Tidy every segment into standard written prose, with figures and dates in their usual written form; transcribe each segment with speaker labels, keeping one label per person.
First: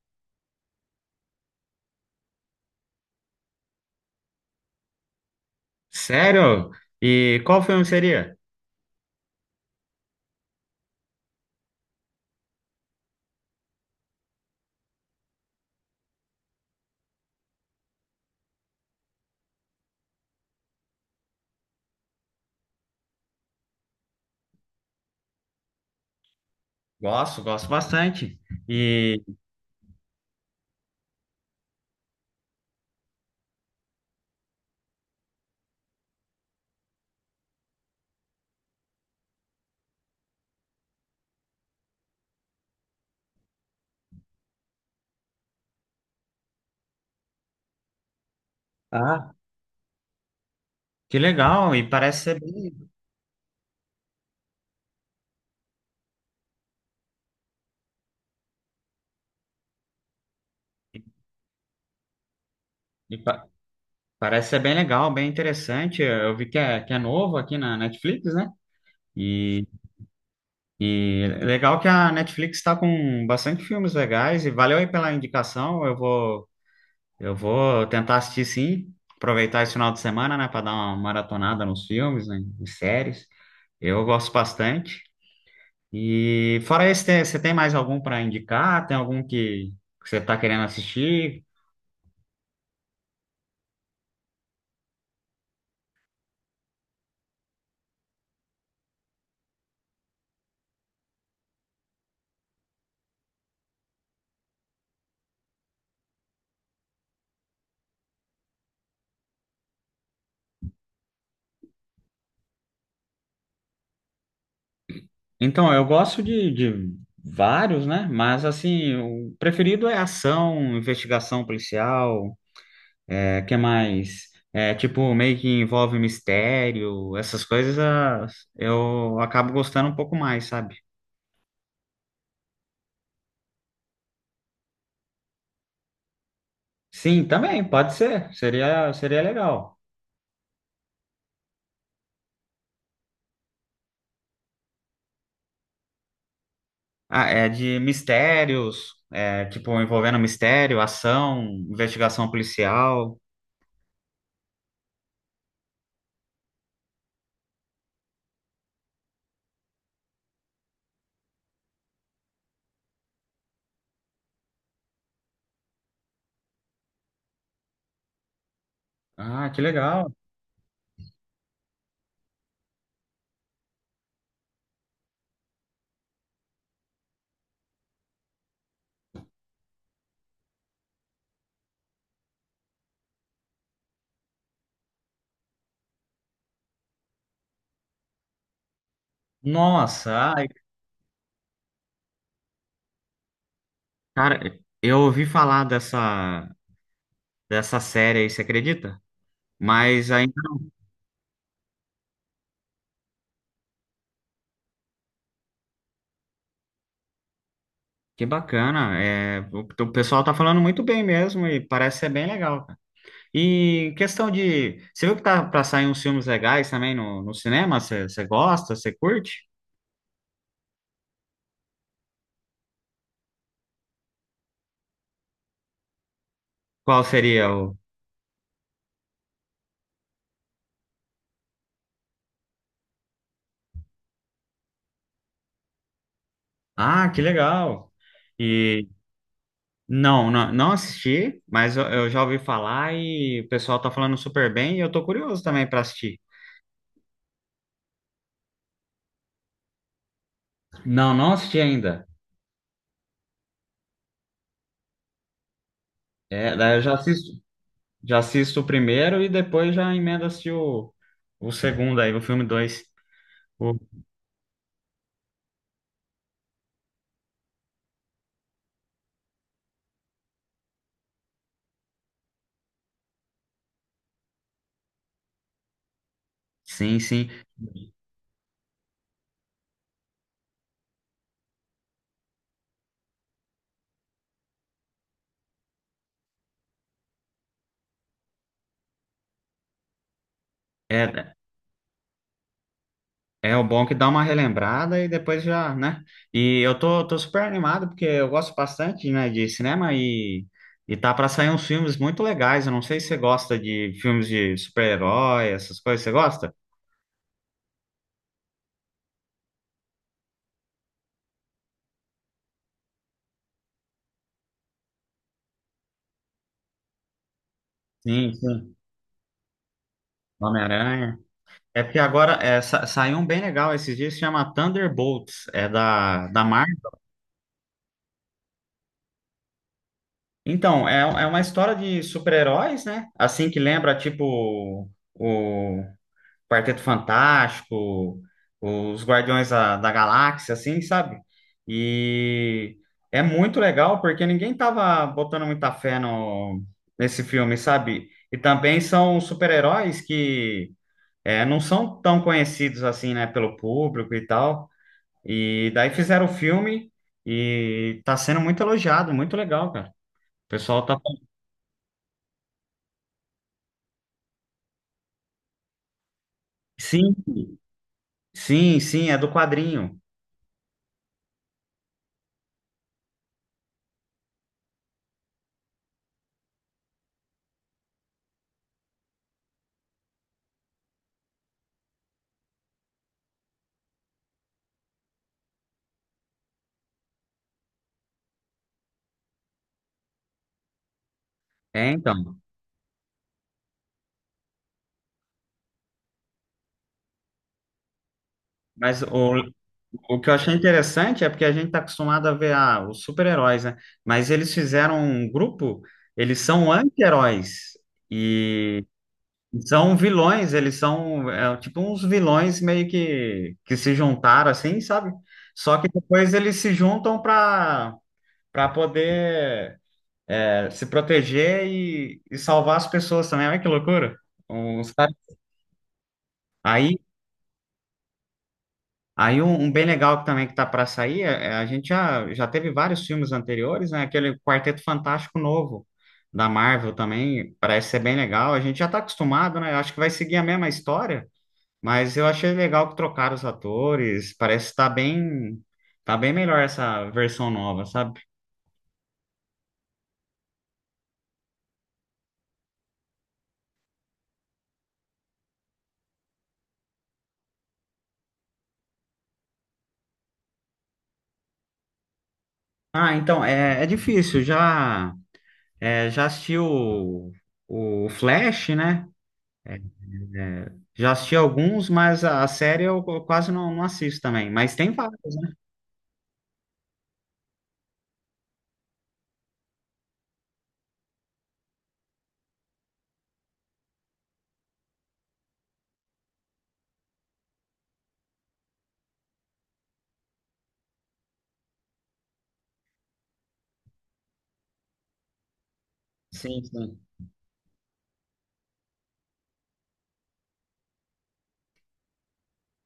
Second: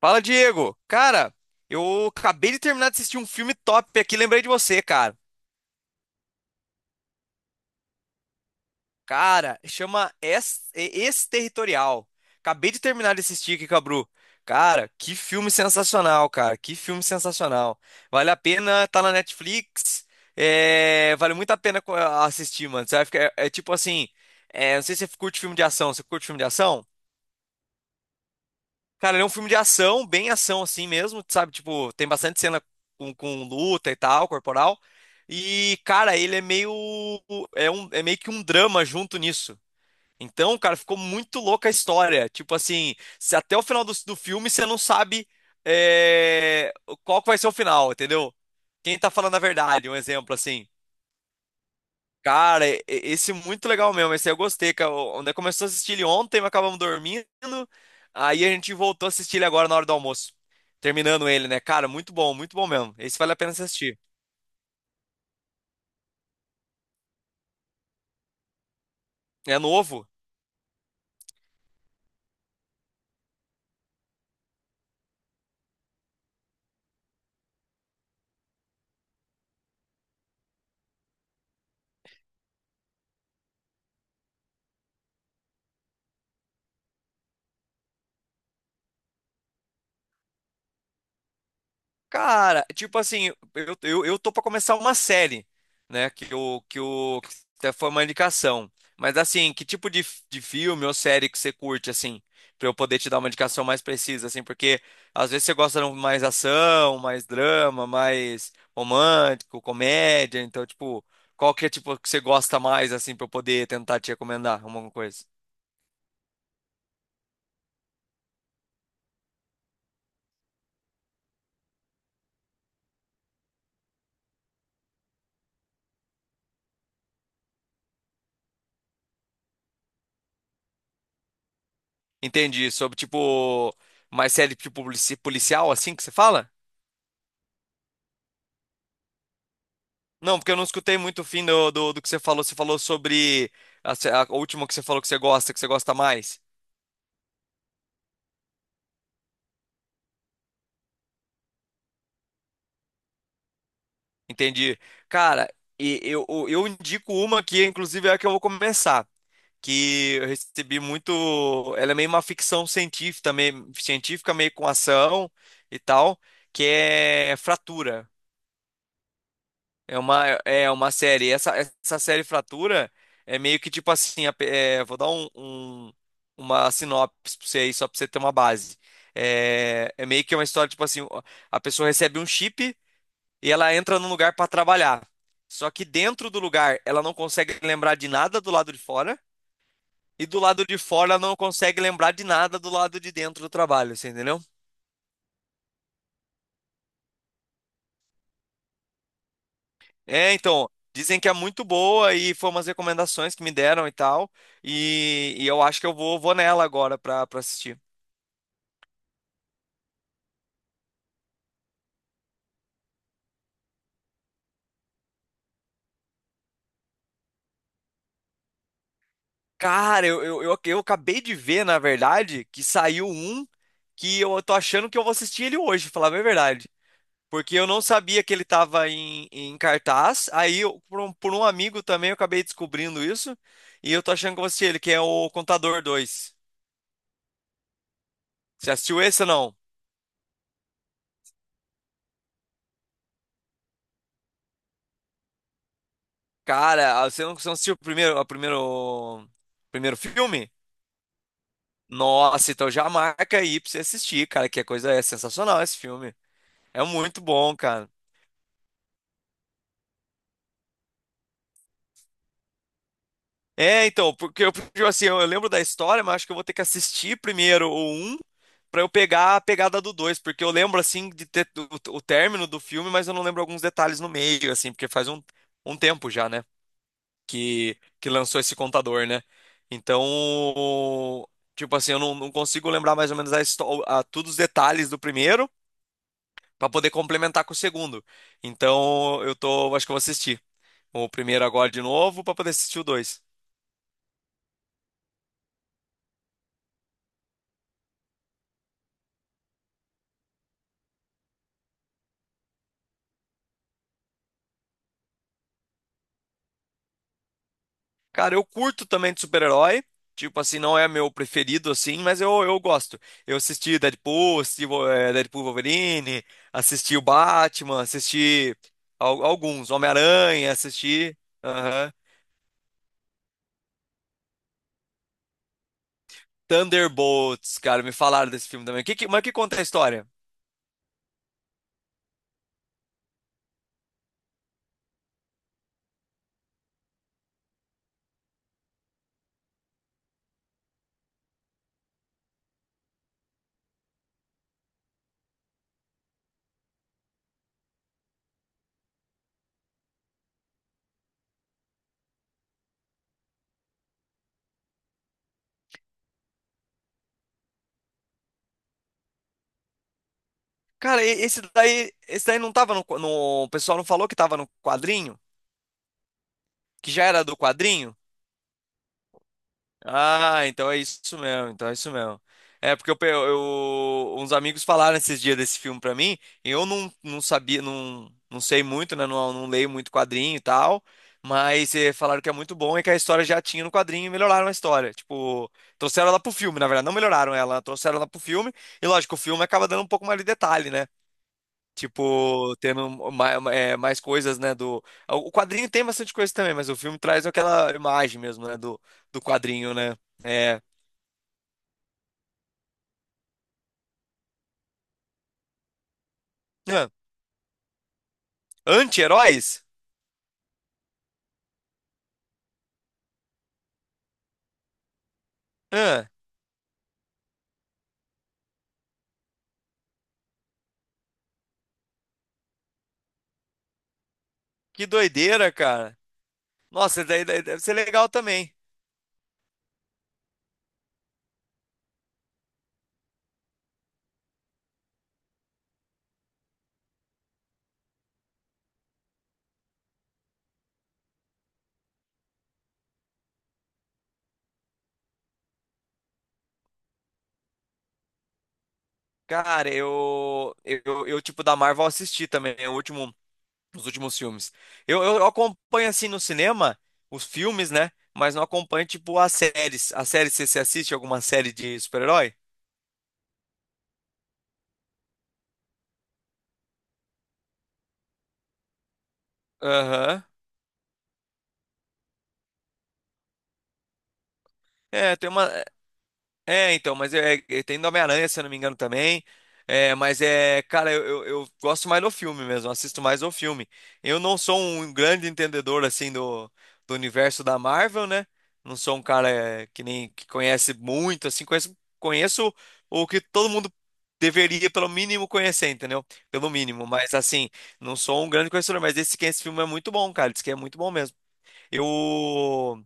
Speaker 1: Fala, Diego. Cara, eu acabei de terminar de assistir um filme top aqui, lembrei de você, cara.
Speaker 2: Sério? E qual filme seria?
Speaker 1: Cara, chama territorial. Acabei de terminar de assistir aqui, Cabru. Cara, que filme sensacional, cara. Que filme sensacional. Vale a pena, tá na Netflix. É, vale muito a pena assistir, mano. Você vai ficar, é, é tipo assim, não sei se você curte filme de ação. Você curte filme de ação?
Speaker 2: Gosto, gosto bastante.
Speaker 1: Cara,
Speaker 2: E
Speaker 1: ele é um filme de ação, bem ação assim mesmo, sabe? Tipo, tem bastante cena com luta e tal, corporal. E, cara, ele é meio. É, um, é meio que um drama junto nisso. Então, cara, ficou muito louca a história. Tipo assim, se até o final do filme você não sabe é, qual que vai ser o final, entendeu? Quem tá
Speaker 2: ah,
Speaker 1: falando a verdade, um exemplo assim.
Speaker 2: que legal! E parece ser
Speaker 1: Cara, esse é muito legal mesmo. Esse eu gostei. Cara. Onde começou a assistir ele ontem, mas acabamos dormindo. Aí a gente voltou a assistir ele agora na hora do almoço. Terminando ele, né? Cara, muito bom mesmo.
Speaker 2: e
Speaker 1: Esse vale a
Speaker 2: pa-
Speaker 1: pena você assistir.
Speaker 2: parece ser bem legal, bem interessante. Eu vi que é novo aqui na Netflix, né?
Speaker 1: É
Speaker 2: E,
Speaker 1: novo.
Speaker 2: e legal que a Netflix está com bastante filmes legais. E valeu aí pela indicação. Eu vou tentar assistir sim. Aproveitar esse final de semana, né, para dar uma maratonada nos filmes, né, em séries. Eu gosto bastante. E fora esse, você tem mais algum para indicar? Tem algum que você está querendo assistir?
Speaker 1: Cara, tipo assim, eu tô pra começar uma série, né? Que até foi uma indicação. Mas assim, que tipo de, de filme ou série que você curte, assim, pra eu poder te dar uma indicação mais precisa, assim, porque às vezes você gosta de um mais ação, mais drama, mais romântico, comédia, então, tipo, qual que é tipo que você gosta mais, assim, pra eu poder tentar te recomendar alguma coisa?
Speaker 2: Então, eu gosto de vários, né? Mas assim, o preferido é ação, investigação policial, é, que mais? É, tipo, meio que envolve mistério, essas coisas eu acabo gostando um pouco mais, sabe?
Speaker 1: Entendi, sobre tipo mais série tipo policial, assim que você fala?
Speaker 2: Sim, também, pode ser. Seria legal.
Speaker 1: Não, porque eu não escutei muito o fim do que você falou. Você falou sobre a, se- a última que você falou que você gosta mais.
Speaker 2: Ah, é de mistérios, é, tipo, envolvendo mistério, ação, investigação policial.
Speaker 1: Entendi. Cara, e eu indico uma que, inclusive, é a que eu vou começar. Que eu recebi muito. Ela é meio uma ficção científica, meio com ação e tal. Que é Fratura.
Speaker 2: Ah, que
Speaker 1: É
Speaker 2: legal.
Speaker 1: uma, é uma série. Essa série Fratura é meio que tipo assim. Vou dar um, uma sinopse pra você aí, só pra você ter uma base. É, é meio que uma história, tipo assim, a pessoa recebe um chip e ela entra num lugar pra trabalhar. Só que dentro do lugar ela não consegue lembrar de nada do lado de fora, e
Speaker 2: Nossa,
Speaker 1: do
Speaker 2: ai,
Speaker 1: lado de fora ela não consegue lembrar de nada do lado de dentro do trabalho, você entendeu?
Speaker 2: cara, eu ouvi falar dessa série aí, você acredita? Mas ainda
Speaker 1: É,
Speaker 2: não.
Speaker 1: então, dizem que é muito boa e foi umas recomendações que me deram e tal. E eu acho que eu vou, vou nela agora pra assistir.
Speaker 2: Que bacana. É, o pessoal tá falando muito bem mesmo e parece ser bem legal, cara. E questão de. Você viu que tá pra sair uns filmes legais também no cinema? Você gosta? Você curte?
Speaker 1: Cara, eu acabei de ver, na verdade, que saiu um que eu tô achando que eu vou assistir ele hoje, falar bem a verdade.
Speaker 2: Qual seria
Speaker 1: Porque eu
Speaker 2: o.
Speaker 1: não sabia que ele tava em cartaz. Aí, por um amigo também, eu acabei descobrindo isso. E eu tô achando que eu vou assistir ele, que é o Contador dois.
Speaker 2: Ah, que legal.
Speaker 1: Você
Speaker 2: E.
Speaker 1: assistiu esse ou não?
Speaker 2: Não assisti, mas eu já ouvi falar e o pessoal tá falando super bem e eu tô curioso também para assistir.
Speaker 1: Cara, você não assistiu o primeiro, o primeiro filme?
Speaker 2: Não, não assisti ainda.
Speaker 1: Nossa, então já marca aí pra você assistir, cara, que a coisa é sensacional esse filme.
Speaker 2: É, daí
Speaker 1: É muito bom, cara.
Speaker 2: já assisto o primeiro e depois já emenda se o, o segundo aí, o filme dois. O
Speaker 1: É, então, porque eu, porque, assim, eu lembro da história, mas acho que eu vou ter que assistir primeiro o um pra eu pegar a pegada do 2 porque eu lembro, assim, de ter o término do filme, mas eu não lembro alguns detalhes no meio, assim, porque faz um, um tempo já, né,
Speaker 2: Sim, sim.
Speaker 1: que lançou esse contador, né? Então, tipo assim, eu não, não consigo lembrar mais ou menos todos os detalhes do primeiro, pra poder complementar com o segundo. Então, eu tô, acho que eu vou assistir o
Speaker 2: É,
Speaker 1: primeiro agora de novo pra poder assistir o dois.
Speaker 2: é o bom que dá uma relembrada e depois já, né? E eu tô super animado porque eu gosto bastante, né, e tá pra sair uns filmes muito legais. Eu não sei se você gosta de filmes de super-herói, essas coisas. Você gosta?
Speaker 1: Cara, eu curto também de super-herói. Tipo assim, não é meu preferido assim, mas eu gosto. Eu assisti Deadpool, assisti Deadpool Wolverine, assisti o Batman,
Speaker 2: Sim,
Speaker 1: assisti
Speaker 2: sim.
Speaker 1: alguns, Homem-Aranha, assisti.
Speaker 2: Homem-Aranha. É
Speaker 1: Aham.
Speaker 2: porque agora saiu um bem legal esses dias, se chama Thunderbolts, é da Marvel.
Speaker 1: Thunderbolts, cara, me falaram desse filme também. Mas que conta a história?
Speaker 2: Então, é uma história de super-heróis, né? Assim que lembra, tipo, o Quarteto Fantástico, os Guardiões da Galáxia, assim, sabe? E é muito legal porque ninguém tava botando muita fé no, nesse filme, sabe? E também são super-heróis que é, não são tão conhecidos assim, né, pelo público e tal. E daí fizeram o filme e tá sendo muito elogiado, muito legal, cara. O pessoal tá.
Speaker 1: Cara, esse daí não tava no, O pessoal não falou que tava no quadrinho? Que já
Speaker 2: Sim,
Speaker 1: era do quadrinho?
Speaker 2: sim, sim, é do quadrinho.
Speaker 1: Ah, então é isso mesmo, então é isso mesmo. É porque uns amigos falaram esses dias desse filme pra mim, e eu não sabia, não sei muito, né? Não leio muito quadrinho e tal, mas falaram que é muito bom e que a história já tinha no quadrinho e melhoraram a história. Tipo, trouxeram ela pro filme, na verdade, não melhoraram ela, trouxeram ela pro filme, e lógico, o filme acaba dando um pouco mais de detalhe, né?
Speaker 2: É, então.
Speaker 1: Tipo, tendo mais, mais coisas, né, do... O quadrinho tem bastante coisa também, mas o filme traz aquela imagem mesmo, né, do,
Speaker 2: Mas
Speaker 1: do quadrinho, né?
Speaker 2: o que eu achei
Speaker 1: É...
Speaker 2: interessante é porque a gente tá acostumado a ver os super-heróis, né? Mas eles fizeram um grupo, eles são
Speaker 1: Ah,
Speaker 2: anti-heróis e
Speaker 1: anti-heróis?
Speaker 2: são vilões, eles são é, tipo uns vilões meio que se juntaram assim, sabe? Só que
Speaker 1: Ah,
Speaker 2: depois eles se juntam para poder é, se proteger e salvar as pessoas também. Olha que loucura. Um,
Speaker 1: que
Speaker 2: sabe?
Speaker 1: doideira, cara.
Speaker 2: Aí,
Speaker 1: Nossa, daí, daí deve ser legal também.
Speaker 2: aí um bem legal que também que tá para sair, é, a gente já teve vários filmes anteriores, né? Aquele Quarteto Fantástico novo da Marvel também parece ser bem legal. A gente já tá acostumado, né? Eu acho que vai seguir a mesma história, mas eu achei legal que trocaram os atores. Parece estar bem, tá bem melhor essa versão nova, sabe?
Speaker 1: Cara, tipo, da Marvel eu assisti também, né, o último, os últimos filmes. Eu acompanho, assim, no cinema, os filmes, né, mas não acompanho, tipo, as séries. As séries, você assiste alguma série de super-herói?
Speaker 2: Ah, então é, é difícil já. É, já assisti o Flash, né? É,
Speaker 1: Aham.
Speaker 2: já assisti alguns, mas a série eu quase não assisto também. Mas tem
Speaker 1: É,
Speaker 2: vários.
Speaker 1: tem uma. É, então, mas é, tem do Homem-Aranha, se eu não me engano, também. É, mas é, cara, eu gosto mais do filme mesmo, assisto mais do filme. Eu não sou um grande entendedor, assim, do, do universo da Marvel, né? Não sou um cara é, que nem que conhece muito, assim, conheço, conheço o que todo mundo deveria, pelo mínimo, conhecer, entendeu? Pelo
Speaker 2: Sim,
Speaker 1: mínimo,
Speaker 2: sim.
Speaker 1: mas assim, não sou um grande conhecedor, mas esse, que é esse filme é muito bom, cara, diz que é muito bom mesmo. Eu...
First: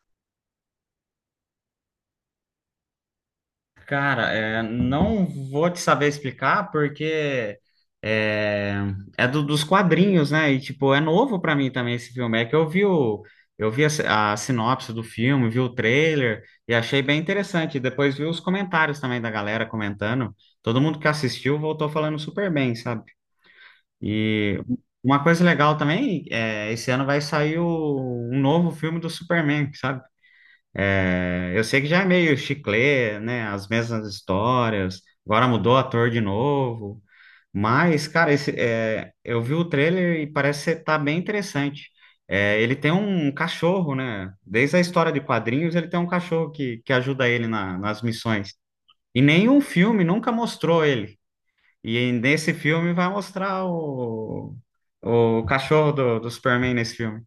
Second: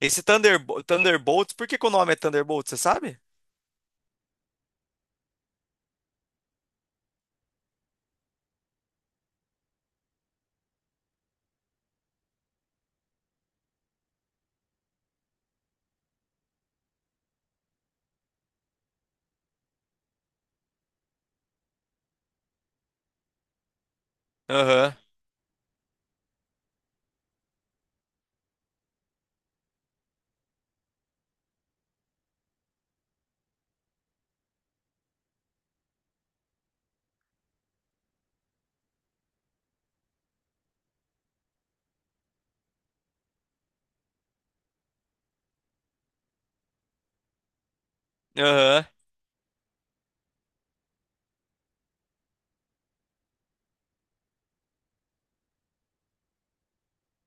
Speaker 1: Esse Thunderbolts, por que que o nome é Thunderbolts, você sabe?
Speaker 2: Cara, é, não vou te saber explicar porque é, é dos quadrinhos, né? E tipo, é novo pra mim também esse filme. É que eu vi a sinopse do filme, vi o trailer e achei bem interessante. Depois vi os comentários também da galera comentando. Todo mundo que assistiu voltou falando super bem, sabe? E
Speaker 1: Aham,
Speaker 2: uma coisa legal também, é, esse ano vai sair um novo filme do Superman, sabe? É, eu sei que já é meio chiclê, né? As mesmas histórias. Agora mudou o ator de novo. Mas, cara, esse, é, eu vi o trailer e parece tá bem interessante. É, ele tem um cachorro, né? Desde a história de quadrinhos, ele tem um cachorro que ajuda ele nas missões.
Speaker 1: aham,
Speaker 2: E nenhum filme nunca mostrou ele. E nesse filme vai mostrar o cachorro do Superman nesse filme.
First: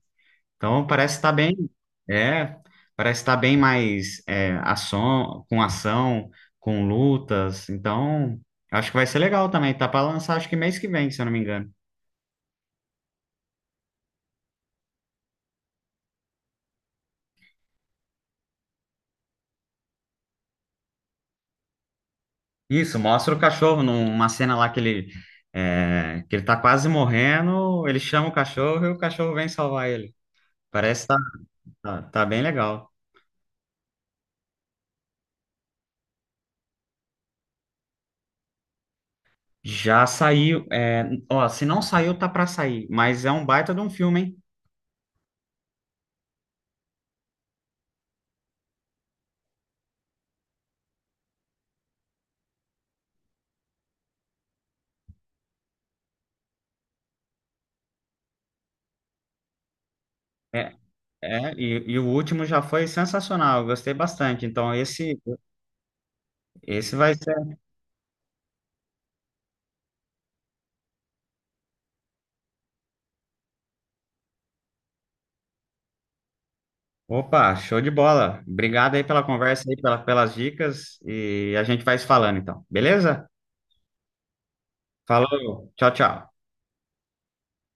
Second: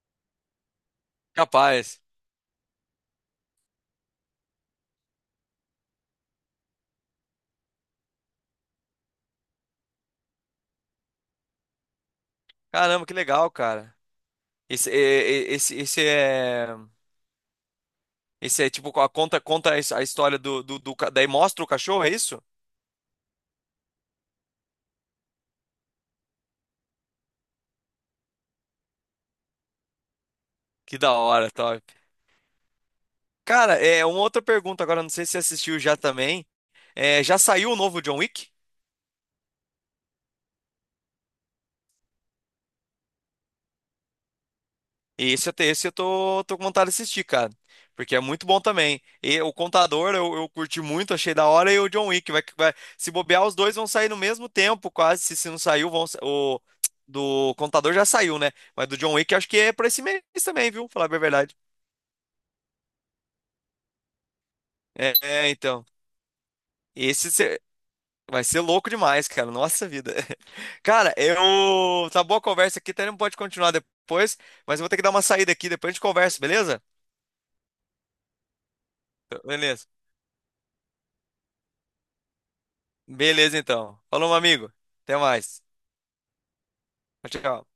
Speaker 2: Então parece estar bem,
Speaker 1: capaz.
Speaker 2: é, parece estar bem mais é, ação, com lutas. Então acho que vai ser legal também. Tá para lançar acho que mês que vem, se eu não me engano.
Speaker 1: Caramba, que legal, cara. Esse, esse, esse é tipo a conta a história do, do, daí mostra o cachorro, é isso?
Speaker 2: Isso, mostra o cachorro numa cena lá que ele é, que ele tá quase morrendo, ele chama o cachorro e o cachorro vem salvar ele.
Speaker 1: Que
Speaker 2: Parece que
Speaker 1: da hora, top.
Speaker 2: tá bem legal.
Speaker 1: Cara, é uma outra pergunta agora, não sei se você assistiu já também. É, já saiu o novo John Wick?
Speaker 2: Já saiu, é, ó, se não saiu, tá pra sair, mas é um baita de um filme, hein?
Speaker 1: E esse, até esse eu tô, tô com vontade de assistir, cara. Porque é muito bom também. E o Contador eu curti muito, achei da hora. E o John Wick vai, se bobear, os dois vão sair no mesmo tempo, quase. Se não saiu, o do Contador já saiu, né? Mas do John Wick acho que é pra esse mês também,
Speaker 2: É,
Speaker 1: viu? Falar bem a verdade.
Speaker 2: e o último já foi sensacional, eu gostei bastante. Então
Speaker 1: É,
Speaker 2: esse,
Speaker 1: é, então.
Speaker 2: esse vai
Speaker 1: Esse
Speaker 2: ser.
Speaker 1: cê- vai ser louco demais, cara. Nossa vida. Cara, eu. Tá boa a conversa aqui, até não pode continuar depois. Mas eu vou ter que dar uma saída aqui, depois a gente conversa, beleza?
Speaker 2: Opa, show de bola. Obrigado aí pela conversa aí,
Speaker 1: Beleza.
Speaker 2: pela, pelas dicas e a gente vai se falando então, beleza?
Speaker 1: Beleza, então. Falou, meu amigo. Até mais.
Speaker 2: Falou, tchau, tchau.
Speaker 1: Tchau, tchau.